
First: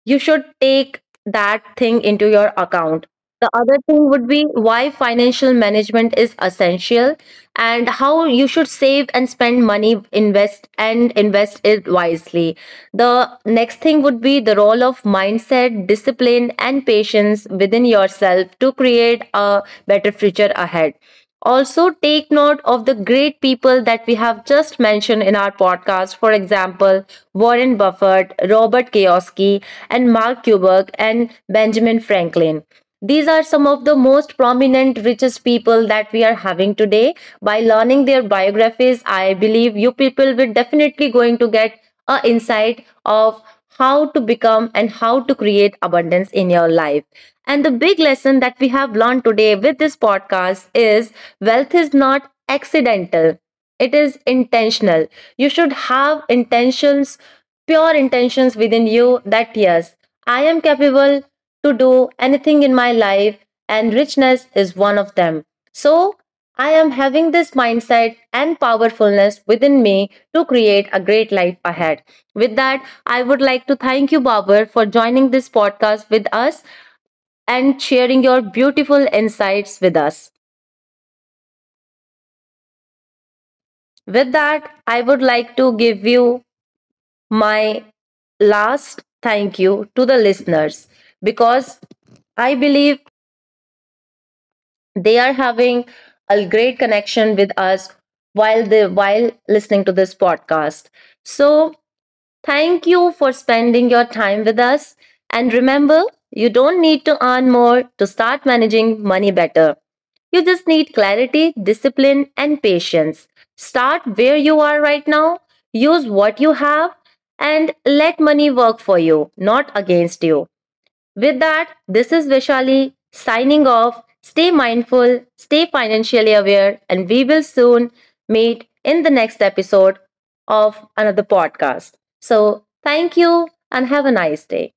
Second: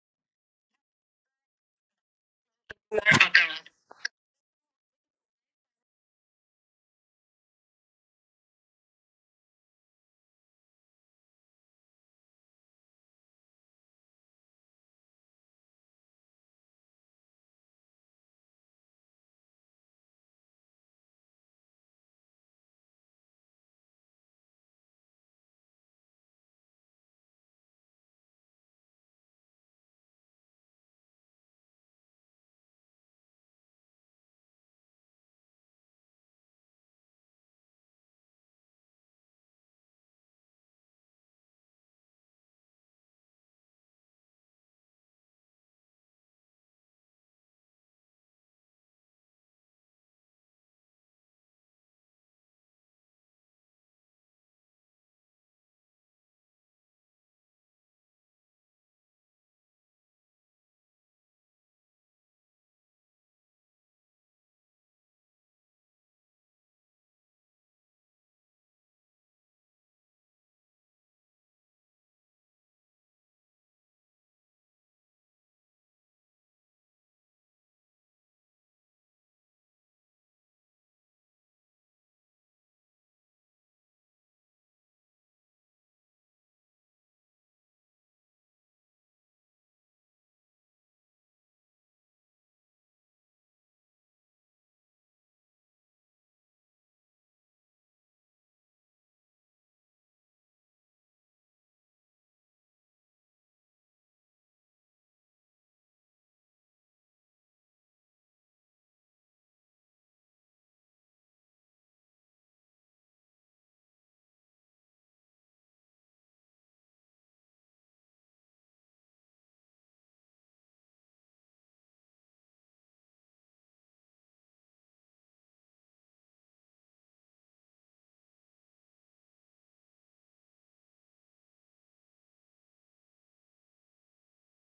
Speaker 1: You should take that thing into your account. The other thing would be why financial management is essential, and how you should save and spend money, invest and invest it wisely. The next thing would be the role of mindset, discipline, and patience within yourself to create a better future ahead. Also, take note of the great people that we have just mentioned in our podcast. For example, Warren Buffett, Robert Kiyosaki, and Mark Kubrick and Benjamin Franklin. These are some of the most prominent, richest people that we are having today. By learning their biographies, I believe you people will definitely going to get a insight of how to become and how to create abundance in your life. And the big lesson that we have learned today with this podcast is, wealth is not accidental. It is intentional. You should have intentions, pure intentions within you, that yes, I am capable to do anything in my life, and richness is one of them. So I am having this mindset and powerfulness within me to create a great life ahead. With that, I would like to thank you, Babar, for joining this podcast with us and sharing your beautiful insights with us. With that, I would like to give you my last thank you to the listeners, because I believe they are having a great connection with us while they while listening to this podcast. So thank you for spending your time with us. And remember, you don't need to earn more to start managing money better. You just need clarity, discipline, and patience. Start where you are right now, use what you have, and let money work for you, not against you. With that, this is Vishali signing off. Stay mindful, stay financially aware, and we will soon meet in the next episode of another podcast. So, thank you and have a nice day.